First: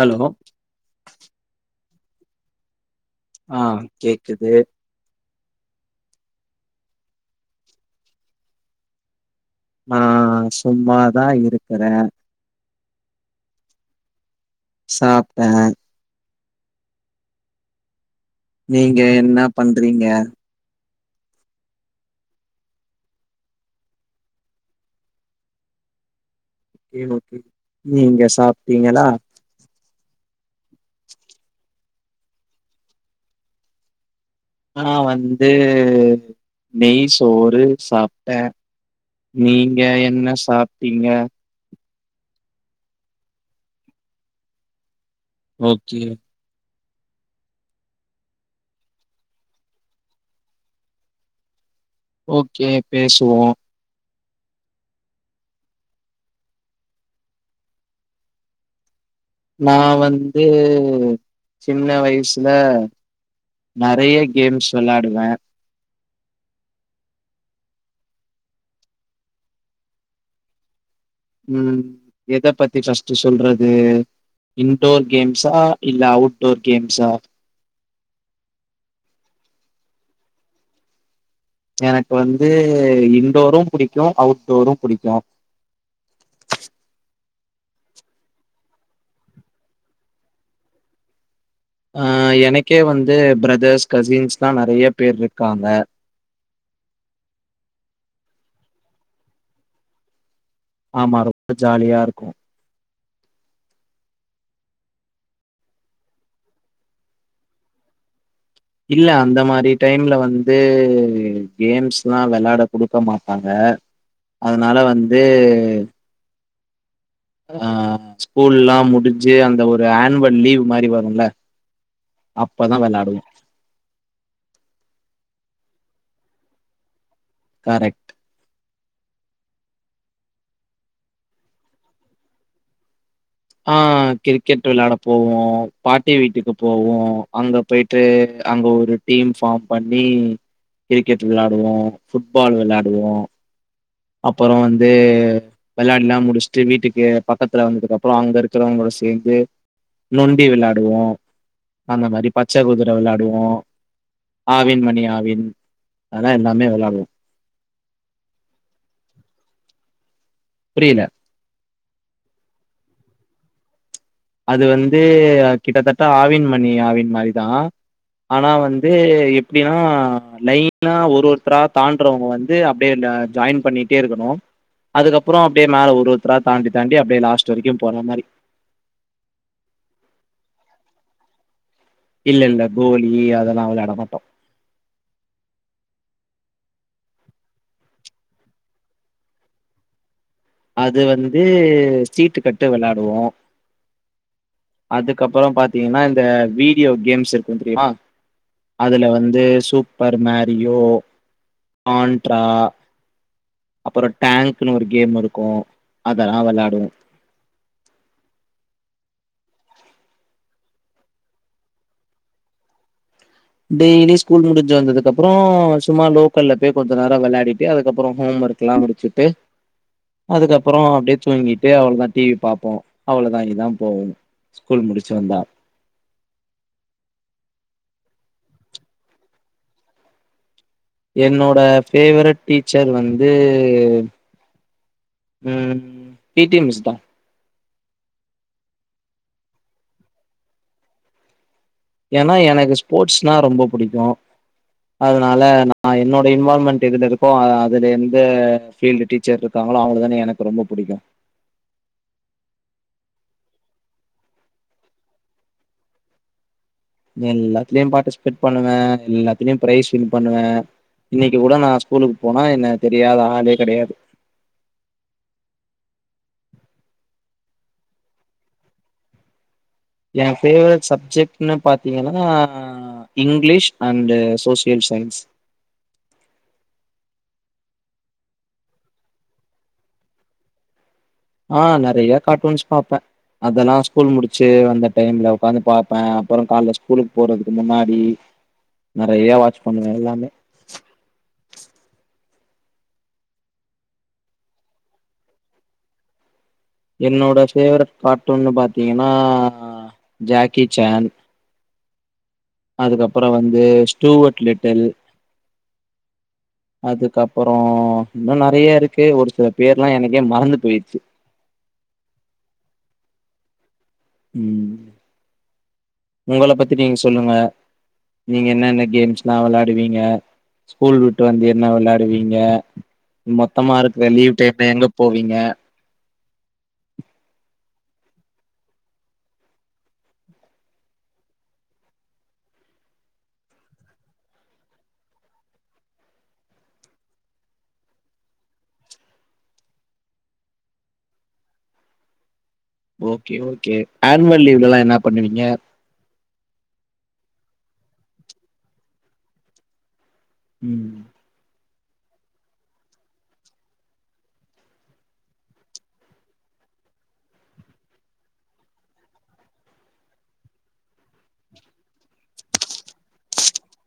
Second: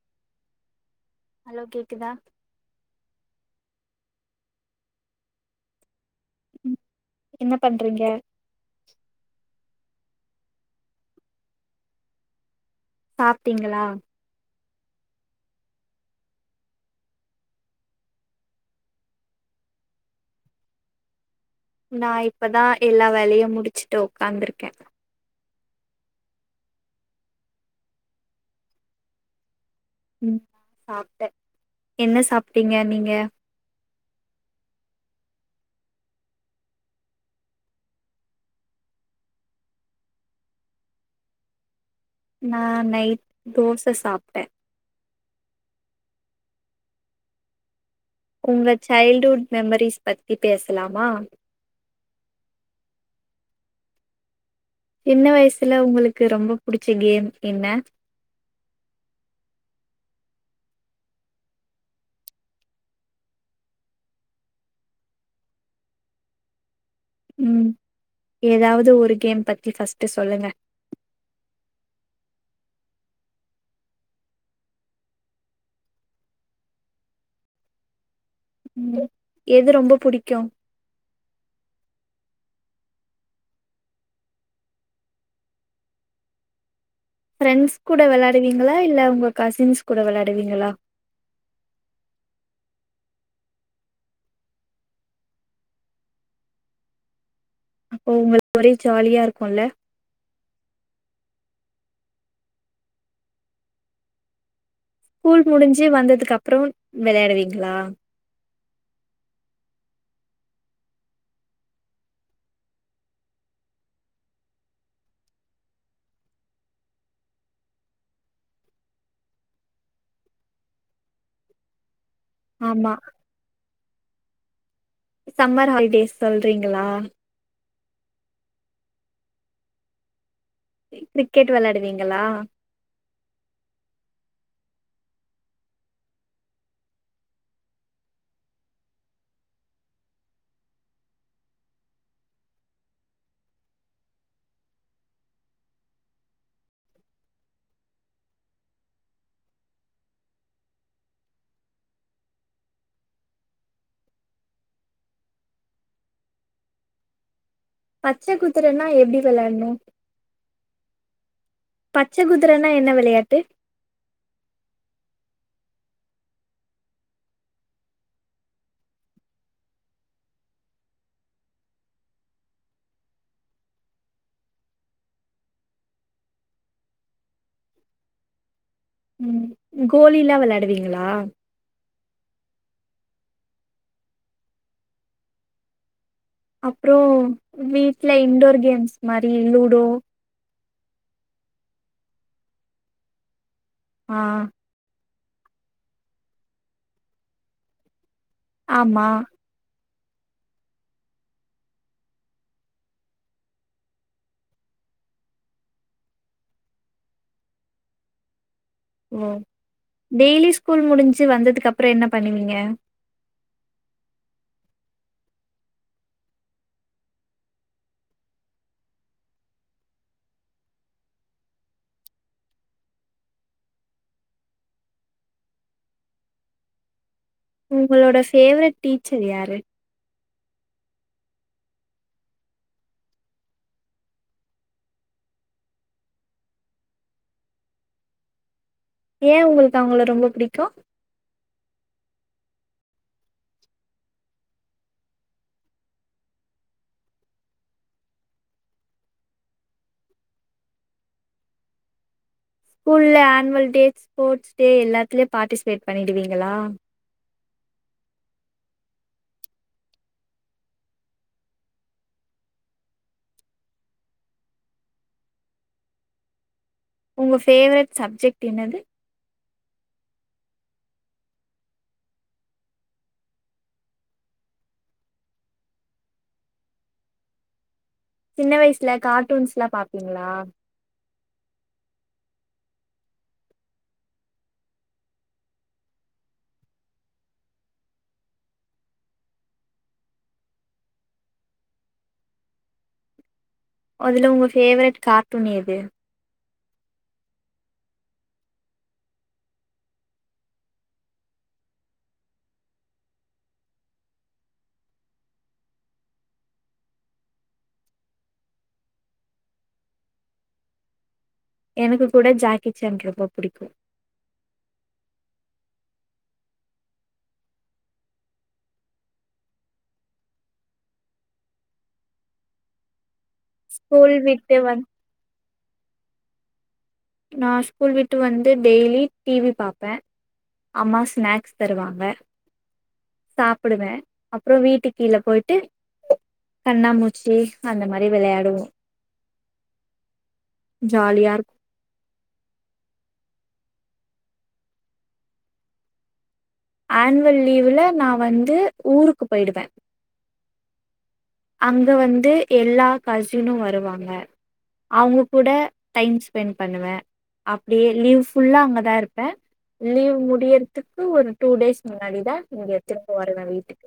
hello hello கேக்குதா ஆ கேக்குது ம் என்ன பண்றீங்க ஆ சும்மாதா இருக்குற சாப்ட்டீங்களா சாப்ட்ட நீங்க என்ன பண்றீங்க நா இப்பதா எல்லா வேலயு முடிச்சுட்டு உக்காந்துருக்கே [unintelligible] நீங்க சாப்ட்டீங்களா சாப்ட்டே என்ன சாப்ட்டீங்க நீங்க நா வந்து நெய் சோறு சாப்ட்டே நீங்க என்ன சாப்பிட்டீங்க நா நைய் தோச சாப்ட்டே ஓக்கே உங்க சைல்டுஹுட் மெமரிஸ் பத்தி பேசலாமா ஓக்கே பேசுவோ சின்ன வயசுல உங்களுக்கு ரொம்ப புடிச்ச கேம் என்ன நா வந்து சின்ன வயசுல நெறைய கேம்ஸ் வெளாடுவே ம் ஏதாவது ஒரு கேம் பத்தி ஃபர்ஸ்ட்டு சொல்லுங்க ம் எத பத்தி ஃப்ர்ஸ்ட்டு சொல்றது இன்டோர் கேம்ஸ் ஆ இல்ல அவுட் டோர் கேம்ஸா ம் எது ரொம்ப புடிக்கு எனக்கு வந்து இன்டோரு புடிக்கு அவுட்டோரு புடிக்கு ஃப்ரெண்ட்ஸ் கூட வெளாடுவீங்களா இல்ல உங்க கசின்ஸ் கூட வெளாடுவீங்களா ஆ எனக்கே வந்து பிரதர்ஸ் கசின்ஸ்ல்லா நெறைய பேர் இருக்காங்க அப்போ உங்களுக்கு ஒரே ஜாலியா இருக்குல ஆமா ரொம்ப ஜாலியா இருக்கு ஸ்கூல் முடிஞ்சு வந்ததுக்கு அப்றோ வெளாடுவீங்களா இல்ல அந்த மாரி டைம்ல வந்து கேம்ஸ்லா வெளாட கொடுக்க மாட்டாங்க அதனால வந்து அ ஸ்கூல்லா முடிஞ்சு அந்த ஒரு ஆன்வல் லீவ் மாரி வருல அப்பதா ஆமா வெளாடுவோ சம்மர் ஹாலிடேஸ் சொல்றீங்களா கரெக்ட் கிரிக்கெட் வெளாடுவீங்களா ஆ கிரிக்கெட் வெளாட போவோ பாட்டி வீட்டுக்கு போவோ அங்க போயிட் ட்டு அங்க ஒரு டீம் ஃபார்ம் பண்ணி கிரிக்கெட் வெளாடுவோ ஃபுட்பால் வெளாடுவோ அப்பறோ வந்து வெளாண்டுலா முடிச்சுட்டு வீட்டுக்கு பக்கத்துல வந்ததுக்கு அப்பறோ அங்க இருக்கிறவங்க சேர்ந்து நொண்டி வெளாடுவோ அந்த மாரி பச்ச குதிர வெளாடுவோ ஆவின் மணி ஆவின் அதா எல்லாமே வெளாடுவோ பச்ச குதிரன்னா எப்டி விளாட்ணு புரியல பச்ச குதிரன்னா என்ன விளயாட்டு அது வந்து கிட்டத்தட்ட ஆவின் மணி ஆவின் மாரிதா ஆனா வந்து எப்டின்னா லைனா ஒரு ஒருத்தரா தாண்டுறவங்க வந்து அப்டியே ஆ ஜாயின் பண்ணிட்டே இருக்கணு அதுக்கப்பறோ அப்டியே மேல ஒரு ஒருத்தரா தாண்டி தாண்டி அப்டியே லாஸ்ட் வரக்கு போற மாரி ம் கோலியிலா வெளாடுவீங்களா இல்ல இல்ல கோலி அதெல்லா விளாட மாட்டோம் அப்புறோ வீட்ல இன்டோர் கேம்ஸ் மாரி லூடோ அது வந்து சீட்டு கட்டு விளாடுவோம் ஆ அதுக்கப்புறோ பாத்தீங்கன்னா இந்த வீடியோ கேம்ஸ் இருக்கும் தெரியுமா அதுல ஆமா வந்து சூப்பர் மேரியோ பான்ட்ரா அப்புறோ டேங்க்குன்னு ஒரு கேம் இருக்கும் அதெல்லா விளாடுவோம் ஓ டெய்லி ஸ்கூல் முடிஞ்சு வந்ததுக்குப்புறோ என்ன பண்ணுவீங்க டெய்லி ஸ்கூல் முடிஞ்சி வந்ததுக்கப்புறோ சும்மா லோக்கல்ல போய் கொஞ்சோ நேறோ விளயாடிட்டு அதுக்கப்புறோ ஹோம் ஒர்க் எல்லாம் முடிச்சுட்டு அதுக்கப்புறோ அப்டியே தூங்கிட்டு அவளோதா டிவி பாப்போம் அவ்ளவுதா இதா போகும் ஸ்கூல் முடிச்சி வந்தா உங்களோட ஃபேவரட் டீச்சர் யாரு என்னோட ஃபேவரட் டீச்சர் வந்து ம் பீ டி மிஸ்தா ஏ உங்களுக்கு அவுங்கள ரொம்ப புடிக்கும் ஏன்னா எனக்கு ஸ்போட்ஸ்னா ரொம்ப புடிக்கும் அதனால நா என்னோட இன்வால்மென்ட் எதுல இருக்கோ அதுல இருந்து ஃபீல்டு டீச்சர் இருக்காங்களோ அவுங்க தான எனக்கு ரொம்ப புடிக்கும் ஸ்கூல்ல ஆனுவல் டேஸ் ஸ்போர்ட் டே எல்லாத்துலயு பார்டிசிபேட் பண்ணிடுவீங்களா எல்லாத்துலயும் பார்ட்டிசபேட் பண்ணுவேன் எல்லாத்துலயும் பிரைஸ் வின் பண்ணுவன் இன்னிக்கு கூட நா ஸ்கூலுக்கு போனா என்ன தெரியாத ஆளே கெடயாது உங்க ஃபேவரெட் சப்ஜெக்ட் என்னது என் ஃபேவரட் சப்ஜெக்ட்ன்னு பாத்தீங்கன்னா அ இங்கிலீஷ் அண்டு சோசியல் சயின்ஸ் சின்ன வயசுல கார்ட்டூன்ஸ்ல்லா பாப்பீங்களா ஆ நெறய கார்ட்டூன்ஸ் பாப்பேன் அதெல்லா ஸ்கூல் முடிச்சு வந்த டைம்ல உக்காந்து பாப்பேன் அப்புறோ கால்ல ஸ்கூலுக்கு போறதுக்கு முன்னாடி நெறய வாட்ச் பண்ணுவேன் எல்லாமே அதுல உங்க ஃபேவரட் காட்டூன் எது என்னோட ஃபவரெட் கார்ட்டூன்னு பார்த்தீங்கன்னா ஜாக்கி ஜான் அதுக்கப்புறோ வந்து ஸ்டூவர்ட் லிட்டில் அதுக்கப்புறோ இன்னும் நெறய இருக்கு ஒரு சில பேர்ல்லா எனக்கே மறந்து போயிடுச்சு எனக்கு கூட ஜாக்கி ஜன் ரொம்ப புடிக்கும் உம் உங்கள பத்தி நீங்க சொல்லுங்க நீங்க என்னென்ன கேம்ஸ் எல்லா விளாடுவீங்க ஸ்கூல் விட்டு வந்து என்ன விளாடுவீங்க மொத்தமா இருக்குற ஸ்கூல் லீவ் விட்டு டைம்ல வந் எங்க போவீங்க நா ஸ்கூல் விட்டு வந்து டெய்லி டிவி பாப்பேன் அம்மா ஸ்நாக்ஸ் தருவாங்க சாப்டுவன் அப்புறோ வீட்டு கீழ போயிட்டு கண்ணாமூச்சி அந்த மாரி விளையாடுவோம் ஜாலியாரு ஓகே ஓகே ஆனுவல் லீவ்லல்ல என்ன பண்ணுவீங்க ஆன்வல் லீவுல நா வந்து ஊருக்கு போயிடுவேன் உம் அங்க வந்து எல்லா கசினும் வருவாங்க அவங்க கூட டைம் ஸ்பென் பண்ணுவ அப்டியே லீவ் ஃபுல்லா அங்கதா இருப்ப லீவ் முடியறதுக்கு ஒரு டூ டேஸ் முன்னாடிதா இங்க திரும்ப வருவே வீட்டுக்கு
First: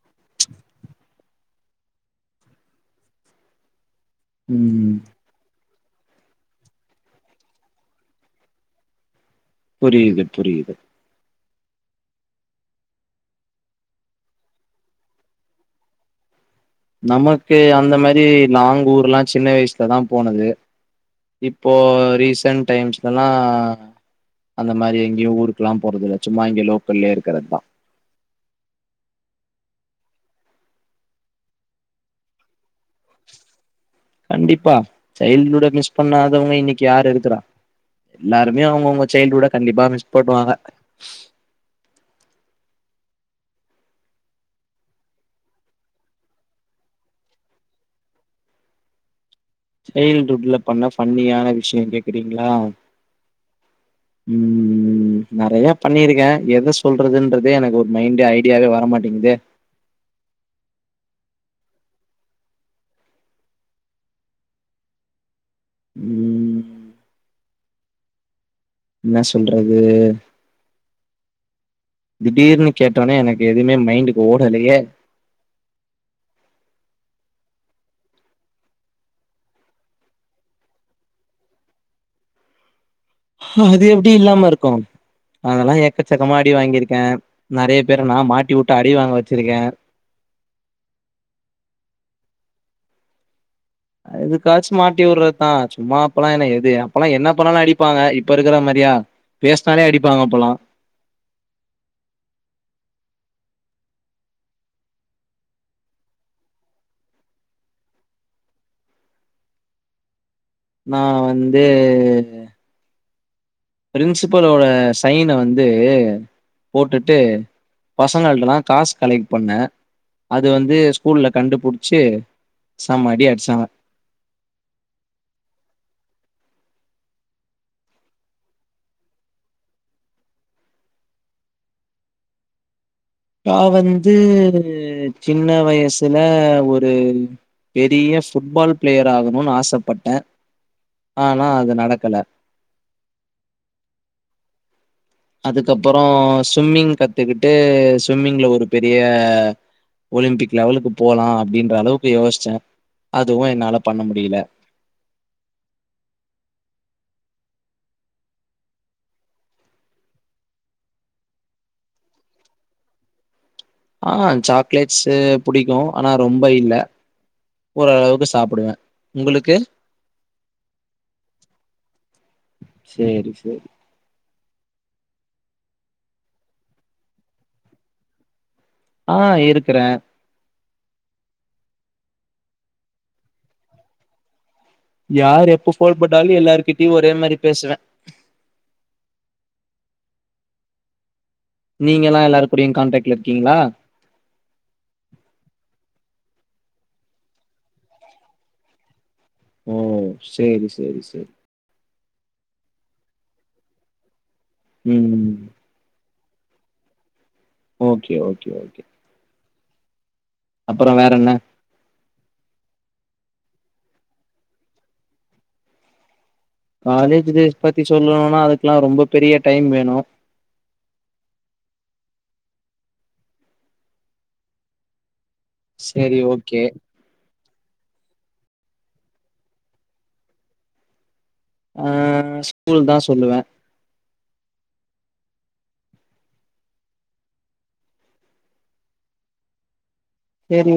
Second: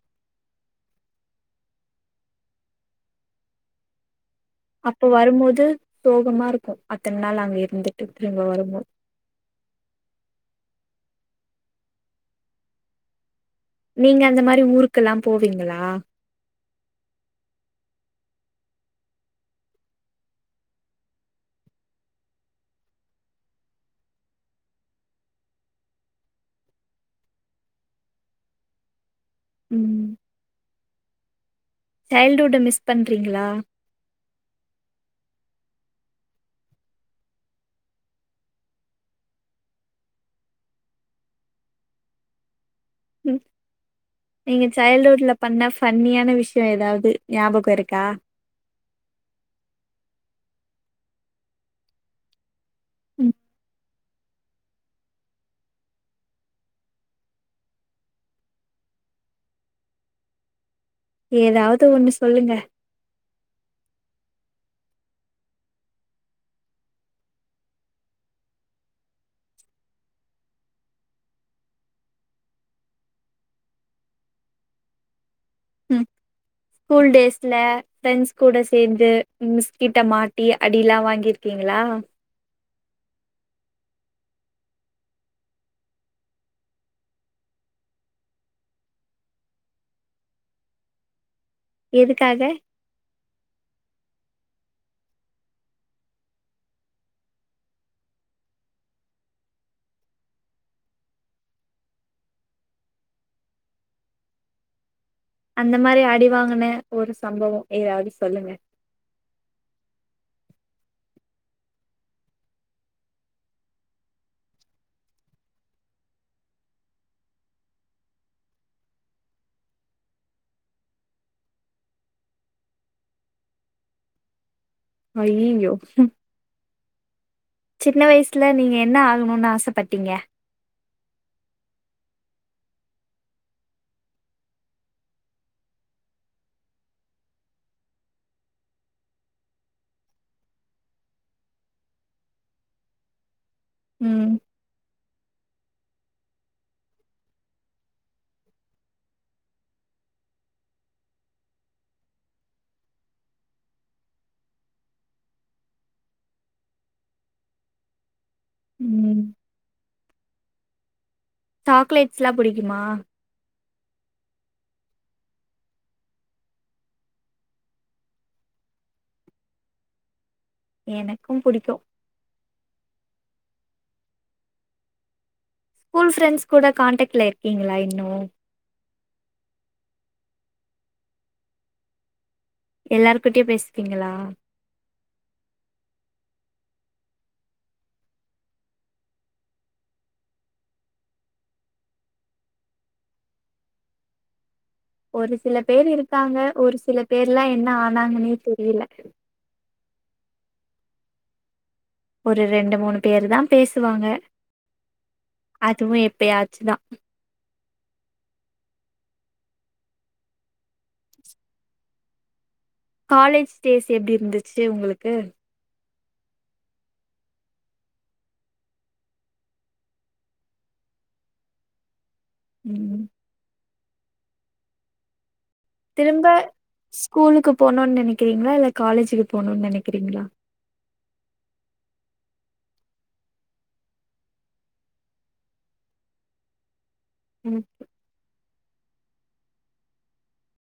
ம் அப்போ வரும்போது சோகமா இருக்கும் அத்தன நாள் அங்க இருந்துட்டு திரும்ப வரும்போது புரிது புரியுது நீங்க அந்த மாதிரி ஊருக்கெல்லாம் போவீங்களா நமக்கு அந்த மாதிரி லாங் ஊர் எல்லாம் சின்ன வயசுலதா போனது இப்போ ரீசன்ட் டைம்ஸ்லல்லா அந்த மாதிரி எங்கயும் ஊருக்குல்லாம் போறதுதில்ல சும்மா இங்கே லோக்கல்லயே இருக்கிறதுதா ம் சைல்டுஹுட்ட மிஸ் பண்ணுறீங்களா கண்டிப்பா சைல்டுஹுட்ட மிஸ் பண்ணாதவங்க இன்னைக்கு யாரு இருக்குறா எல்லாருமே அவங்கவுங்க சைல்டுஹுட்ட கண்டிப்பா மிஸ் பண்ணுவாங்க ம் நீங்க சைல்டு்ஹுட்ல பண்ண ஃபன்னியான விஷயம் ஏதாவது ஞாபகம் இருக்கா சைல்டுஹுட்டல பண்ண ஃபன்னியான விஷயம் கேக்குறீங்களா உம் ம் ம் நிறைய பண்ணிருக்கே எத சொல்றதுன்றதே எனக்கு ஒரு மைண்ட் ஐடியாவே வரமாட்டேங்குதே ஏதாவது ஒண்ணு சொல்லுங்க உம் என்ன சொல்றது திடீர்னு கேட்டோடனே எனக்கு எதுவுமே மைண்டுக்கு ஓடலையே ம் ஸ்கூல் டேஸ்ல ஃப்ரெண்டஸ் கூட சேர்ந்து மிஸ்கிட்ட மாட்டி அடியிலா வாங்கிருக்கீங்களா அது எப்படி இல்லாம இருக்கு அதெல்லா எக்கச்சக்கமா அடி வாங்கியிருக்க நிறைய பேரு நா மாட்டி விட்டு அடி வாங்க வச்சிருக்கே எதுக்காக அதுக்காச்சும் மாட்டி விடுறதுதா சும்மா அப்பெல்லாம் என்ன எது அப்பெல்லாம் என்ன பண்ணாலும் அடிப்பாங்க இப்ப இருக்கிற மாதிரியா பேசினாலே அடிப்பாங்க அப்பல்லா அந்த மாதிரி அடி வாங்கின ஒரு சம்பவம் எதாது சொல்லுங்க நா வந்து பிரின்சிபலோட சைன வந்து போட்டுட்டு பசங்கள்டல்லா காசு கலெக்ட் பண்ண அது வந்து ஸ்கூல்லல கண்டுபிடிச்சு சம அடி அடிச்சாங்க அய்யயோ ம் சின்ன வயசில்ல நீங்க என்ன ஆகணும்ன்னு ஆசப்பட்டீங்க நா வந்து சின்ன வயசுல ஒரு பெரிய ஃபுட்பால் பிளேயர் ஆகணும்ன்னு ஆசப்பட்டேன் ஆனா அது நடக்கல உம் அதுக்கப்புறம் சுவிம்மிங் கத்துக்கிட்டு சுவிம்மிங்ல ஒரு பெரிய ஒலிம்பிக் லெவலுக்கு போலாம் அப்படின்ற அளவுக்கு யோசிச்சே அதுவும் என்னால்லா பண்ண முடியல ம் சாக்லேட்ஸ்லா புடிக்குமா ஆ சாக்லேட்ஸு புடிக்கூ ஆனா ரொம்ப இல்ல ஓர அவுக்கு சாப்புடுவே உங்களுக்கு எனக்கும் பிடிக்கூ சேரி சேரி கூல் ஃப்ரெண்ட்ஸ் கூட காண்டக்ட்ல இருக்கீங்களா இன்னு ஆ இருக்குற எல்லார்கிட்டயு பேசுத்தீங்களா யார் எப்ப போல் போட்டாலு எல்லாருகிட்டயு ஒரே மாரி பேசுவ நீங்கலா எல்லாரு கூடயு கான்டக்ட்ல இருக்கீங்களா ஒரு சில பேர் இருக்காங்க ஒரு சில பேர்லா என்ன ஆனாங்கன்னே தெரியல ஓ சேரி சேரி சேரி ஒரு ரெண்டு மூணு பேரு தா பேசுவாங்க ம் ம் அதுவு எப்பயாச்சுதா ஓக்கே ஓக்கே ஓக்கே அப்பற வேற என்ன காலேஜ் டேஸ் எப்டி இருந்துச்சி உங்களுக்கு காலேஜ் டேஸ் பத்தி சொல்லுணுனா அதுக்கெல்லா ரொம்ப பெரிய டைம் வேணு ம் ம் சேரி திரும்ப ஓகே ஸ்கூலுக்கு போணு நெனக்கிறீங்களா இல்ல காலேஜுக்கு போணு நெனக்கிறீங்களா ஆ ஸ்கூல் தா சொல்லுவ ம் செரி